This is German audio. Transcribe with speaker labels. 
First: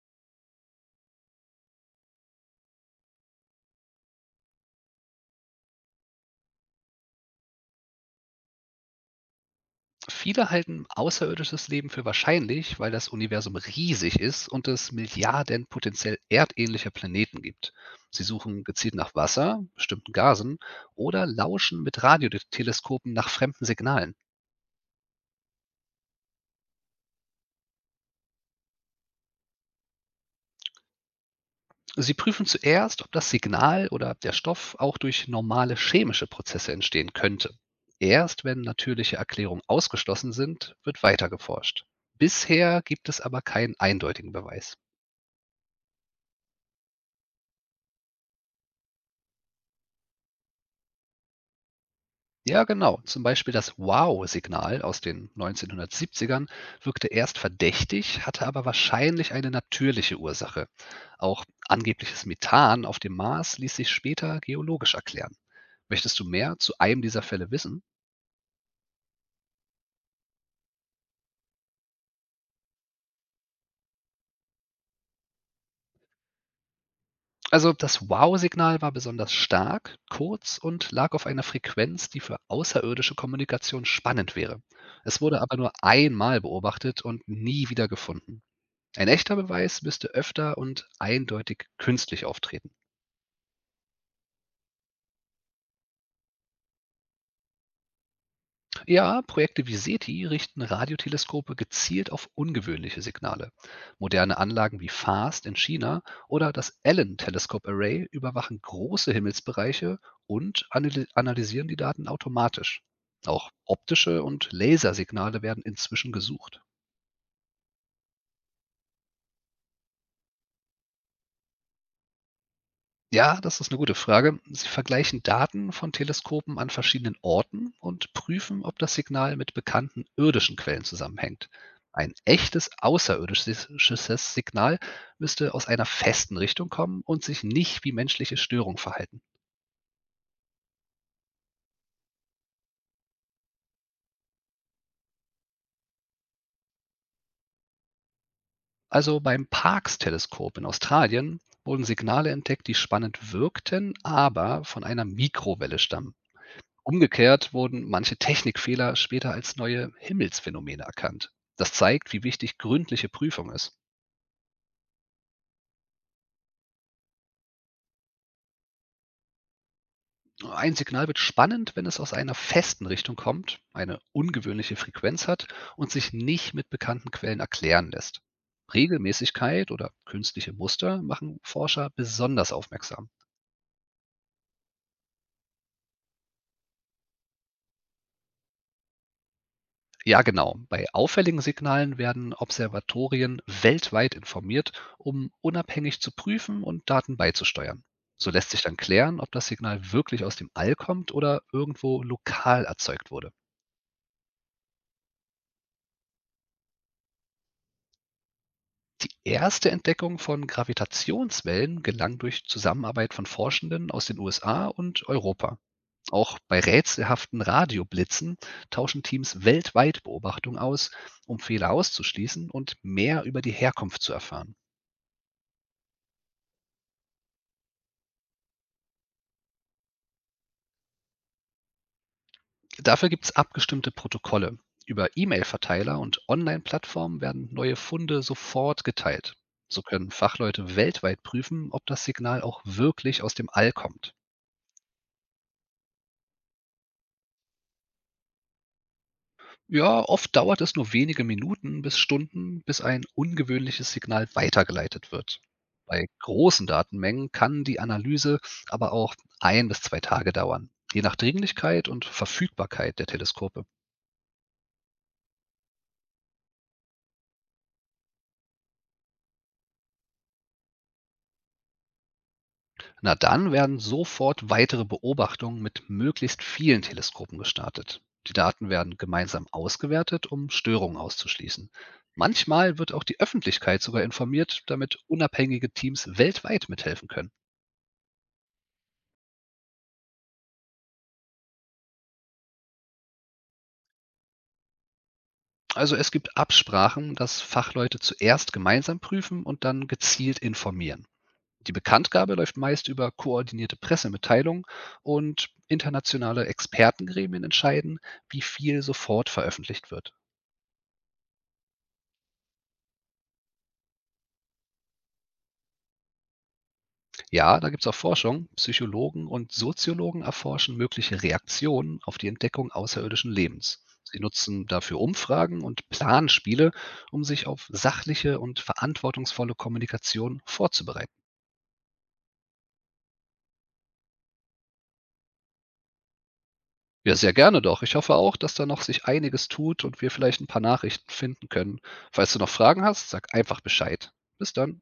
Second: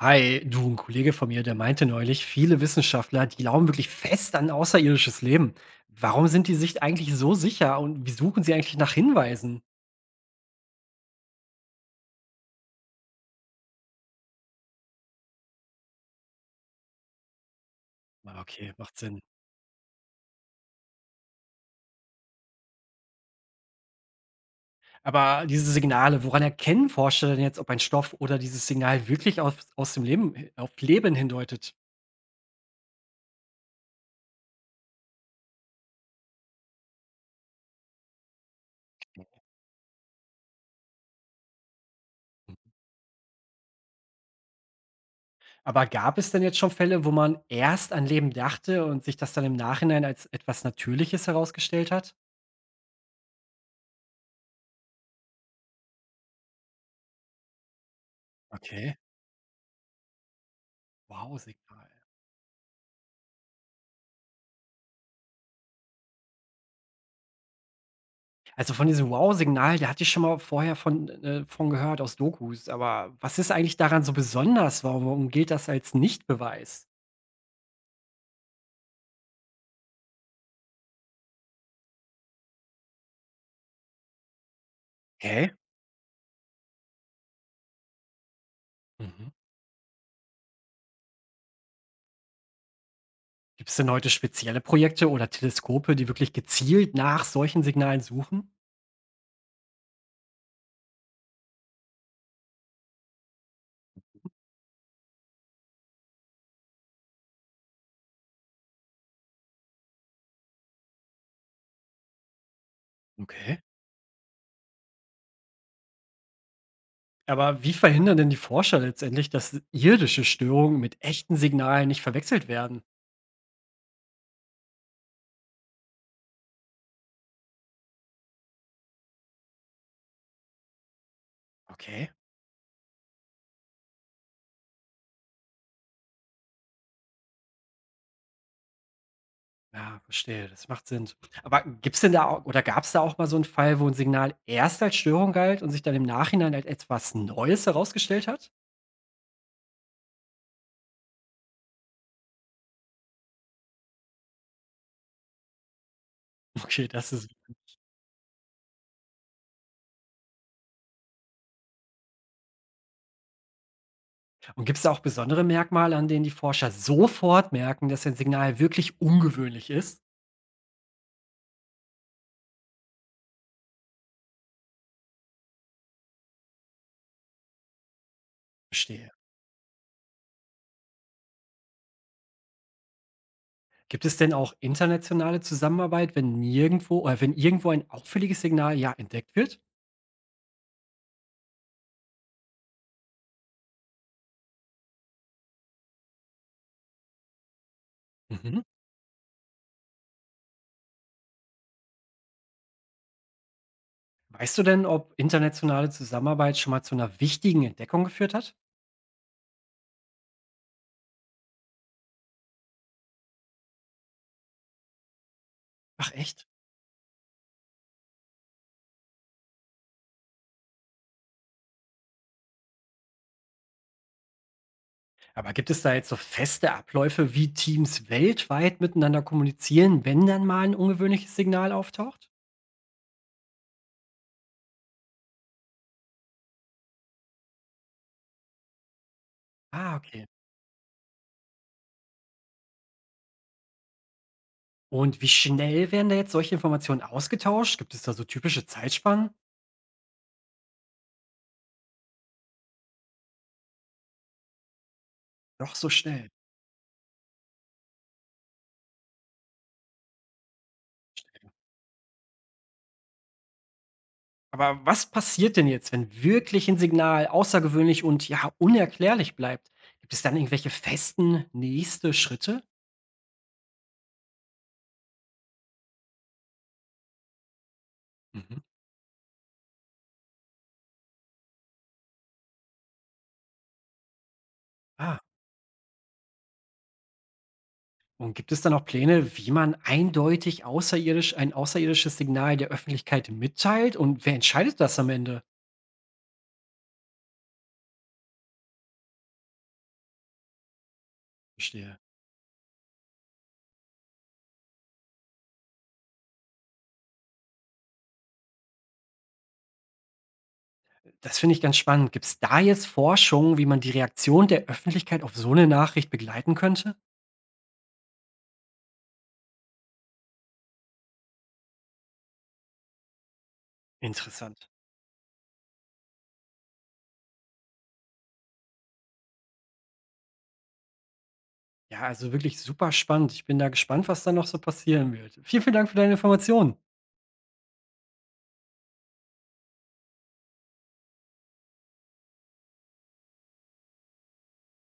Speaker 1: Hi, du, ein Kollege von mir, der meinte neulich, viele Wissenschaftler, die glauben wirklich fest an außerirdisches Leben. Warum sind die sich eigentlich so sicher und wie suchen sie eigentlich nach Hinweisen?
Speaker 2: Viele halten außerirdisches Leben für wahrscheinlich, weil das Universum riesig ist und es Milliarden potenziell erdähnlicher Planeten gibt. Sie
Speaker 1: Ah,
Speaker 2: suchen
Speaker 1: okay,
Speaker 2: gezielt
Speaker 1: macht
Speaker 2: nach
Speaker 1: Sinn.
Speaker 2: Wasser, bestimmten Gasen oder lauschen mit Radioteleskopen nach fremden Signalen.
Speaker 1: Aber diese Signale, woran erkennen Forscher denn jetzt, ob ein Stoff oder dieses Signal wirklich aus dem Leben, auf Leben hindeutet?
Speaker 2: Sie prüfen zuerst, ob das Signal oder der Stoff auch durch normale chemische Prozesse entstehen könnte. Erst wenn natürliche Erklärungen ausgeschlossen sind, wird weiter geforscht. Bisher gibt es aber keinen eindeutigen Beweis.
Speaker 1: Aber gab es denn jetzt schon Fälle, wo man erst an Leben dachte und sich das dann im Nachhinein als etwas Natürliches herausgestellt hat?
Speaker 2: Ja, genau. Zum Beispiel das Wow-Signal aus den 1970ern wirkte erst verdächtig, hatte aber
Speaker 1: Okay,
Speaker 2: wahrscheinlich eine natürliche Ursache.
Speaker 1: wow,
Speaker 2: Auch
Speaker 1: Signal.
Speaker 2: angebliches Methan auf dem Mars ließ sich später geologisch erklären. Möchtest du mehr zu einem dieser Fälle wissen?
Speaker 1: Also, von diesem Wow-Signal, da hatte ich schon mal vorher von gehört aus Dokus, aber was ist eigentlich daran so besonders? Warum gilt das als Nichtbeweis?
Speaker 2: Also das Wow-Signal war besonders stark, kurz und lag auf einer Frequenz, die für außerirdische Kommunikation spannend wäre. Es wurde
Speaker 1: Okay.
Speaker 2: aber nur einmal beobachtet und nie wieder gefunden. Ein
Speaker 1: Mhm.
Speaker 2: echter Beweis müsste öfter und eindeutig künstlich auftreten.
Speaker 1: Gibt es denn heute spezielle Projekte oder Teleskope, die wirklich gezielt nach solchen Signalen suchen?
Speaker 2: Ja, Projekte wie SETI richten Radioteleskope gezielt auf ungewöhnliche Signale. Moderne Anlagen wie FAST in China oder das Allen Telescope Array überwachen große Himmelsbereiche und analysieren die Daten automatisch. Auch
Speaker 1: Okay.
Speaker 2: optische und Lasersignale werden inzwischen gesucht.
Speaker 1: Aber wie verhindern denn die Forscher letztendlich, dass irdische Störungen mit echten Signalen nicht verwechselt werden?
Speaker 2: Ja, das ist eine gute Frage. Sie vergleichen Daten von Teleskopen an verschiedenen Orten und prüfen, ob das Signal mit bekannten irdischen Quellen zusammenhängt.
Speaker 1: Okay.
Speaker 2: Ein echtes außerirdisches Signal müsste aus einer festen Richtung kommen und sich nicht wie menschliche Störung verhalten.
Speaker 1: Ja, verstehe, das macht Sinn. Aber gibt's denn da au oder gab es da auch mal so einen Fall, wo ein Signal erst als Störung galt und sich dann im Nachhinein als etwas Neues herausgestellt hat?
Speaker 2: Also beim Parkes-Teleskop in Australien wurden Signale entdeckt, die spannend wirkten, aber von einer Mikrowelle stammen.
Speaker 1: Okay, das ist
Speaker 2: Umgekehrt wurden manche Technikfehler später als neue „Himmelsphänomene“ erkannt. Das zeigt, wie wichtig gründliche Prüfung ist.
Speaker 1: und gibt es da auch besondere Merkmale, an denen die Forscher sofort merken, dass ein Signal wirklich ungewöhnlich ist?
Speaker 2: Ein Signal wird spannend, wenn es aus einer festen Richtung kommt, eine ungewöhnliche Frequenz hat und sich nicht mit bekannten Quellen erklären lässt.
Speaker 1: Verstehe.
Speaker 2: Regelmäßigkeit oder künstliche Muster machen Forscher besonders aufmerksam.
Speaker 1: Gibt es denn auch internationale Zusammenarbeit, wenn nirgendwo oder wenn irgendwo ein auffälliges Signal, ja, entdeckt wird?
Speaker 2: Ja, genau. Bei auffälligen Signalen werden Observatorien weltweit informiert, um unabhängig zu prüfen und Daten beizusteuern. So lässt sich
Speaker 1: Mhm.
Speaker 2: dann klären, ob das Signal wirklich aus dem All kommt oder irgendwo lokal erzeugt wurde.
Speaker 1: Weißt du denn, ob internationale Zusammenarbeit schon mal zu einer wichtigen Entdeckung geführt hat?
Speaker 2: Die erste Entdeckung von Gravitationswellen gelang durch Zusammenarbeit von Forschenden aus den USA und Europa.
Speaker 1: Ach
Speaker 2: Auch
Speaker 1: echt?
Speaker 2: bei rätselhaften Radioblitzen tauschen Teams weltweit Beobachtungen aus, um Fehler auszuschließen und mehr über die Herkunft zu erfahren.
Speaker 1: Aber gibt es da jetzt so feste Abläufe, wie Teams weltweit miteinander kommunizieren, wenn dann mal ein ungewöhnliches Signal auftaucht?
Speaker 2: Dafür gibt es abgestimmte Protokolle. Über E-Mail-Verteiler und Online-Plattformen werden neue Funde sofort geteilt. So
Speaker 1: Ah,
Speaker 2: können
Speaker 1: okay.
Speaker 2: Fachleute weltweit prüfen, ob das Signal auch wirklich aus dem All kommt.
Speaker 1: Und wie schnell werden da jetzt solche Informationen ausgetauscht? Gibt es da so typische Zeitspannen?
Speaker 2: Ja, oft dauert es nur wenige Minuten bis Stunden, bis ein ungewöhnliches Signal weitergeleitet wird.
Speaker 1: Doch so
Speaker 2: Bei
Speaker 1: schnell.
Speaker 2: großen Datenmengen kann die Analyse aber auch 1 bis 2 Tage dauern, je nach Dringlichkeit und Verfügbarkeit der Teleskope.
Speaker 1: Aber was passiert denn jetzt, wenn wirklich ein Signal außergewöhnlich und, ja, unerklärlich bleibt? Gibt es dann irgendwelche festen nächste Schritte?
Speaker 2: Na dann werden sofort weitere Beobachtungen mit möglichst vielen Teleskopen gestartet. Die
Speaker 1: Mhm.
Speaker 2: Daten werden gemeinsam ausgewertet, um Störungen auszuschließen. Manchmal wird auch die Öffentlichkeit sogar informiert, damit
Speaker 1: Ah.
Speaker 2: unabhängige Teams weltweit mithelfen können.
Speaker 1: Und gibt es da noch Pläne, wie man eindeutig außerirdisch ein außerirdisches Signal der Öffentlichkeit mitteilt und wer entscheidet das am Ende?
Speaker 2: Also es gibt Absprachen, dass Fachleute zuerst gemeinsam prüfen und dann gezielt informieren. Die
Speaker 1: Verstehe.
Speaker 2: Bekanntgabe läuft meist über koordinierte Pressemitteilungen und internationale Expertengremien entscheiden, wie viel sofort veröffentlicht wird.
Speaker 1: Das finde ich ganz spannend. Gibt es da jetzt Forschung, wie man die Reaktion der Öffentlichkeit auf so eine Nachricht begleiten könnte?
Speaker 2: Ja, da gibt's auch Forschung. Psychologen und Soziologen erforschen mögliche Reaktionen auf die Entdeckung außerirdischen Lebens. Sie nutzen
Speaker 1: Interessant.
Speaker 2: dafür Umfragen und Planspiele, um sich auf sachliche und verantwortungsvolle Kommunikation vorzubereiten.
Speaker 1: Ja, also wirklich super spannend. Ich bin da gespannt, was da noch so passieren wird. Vielen, vielen Dank für deine Informationen.
Speaker 2: Ja, sehr gerne doch. Ich hoffe auch, dass da noch sich einiges tut und wir vielleicht ein paar Nachrichten finden können. Falls du noch Fragen hast, sag einfach Bescheid. Bis dann.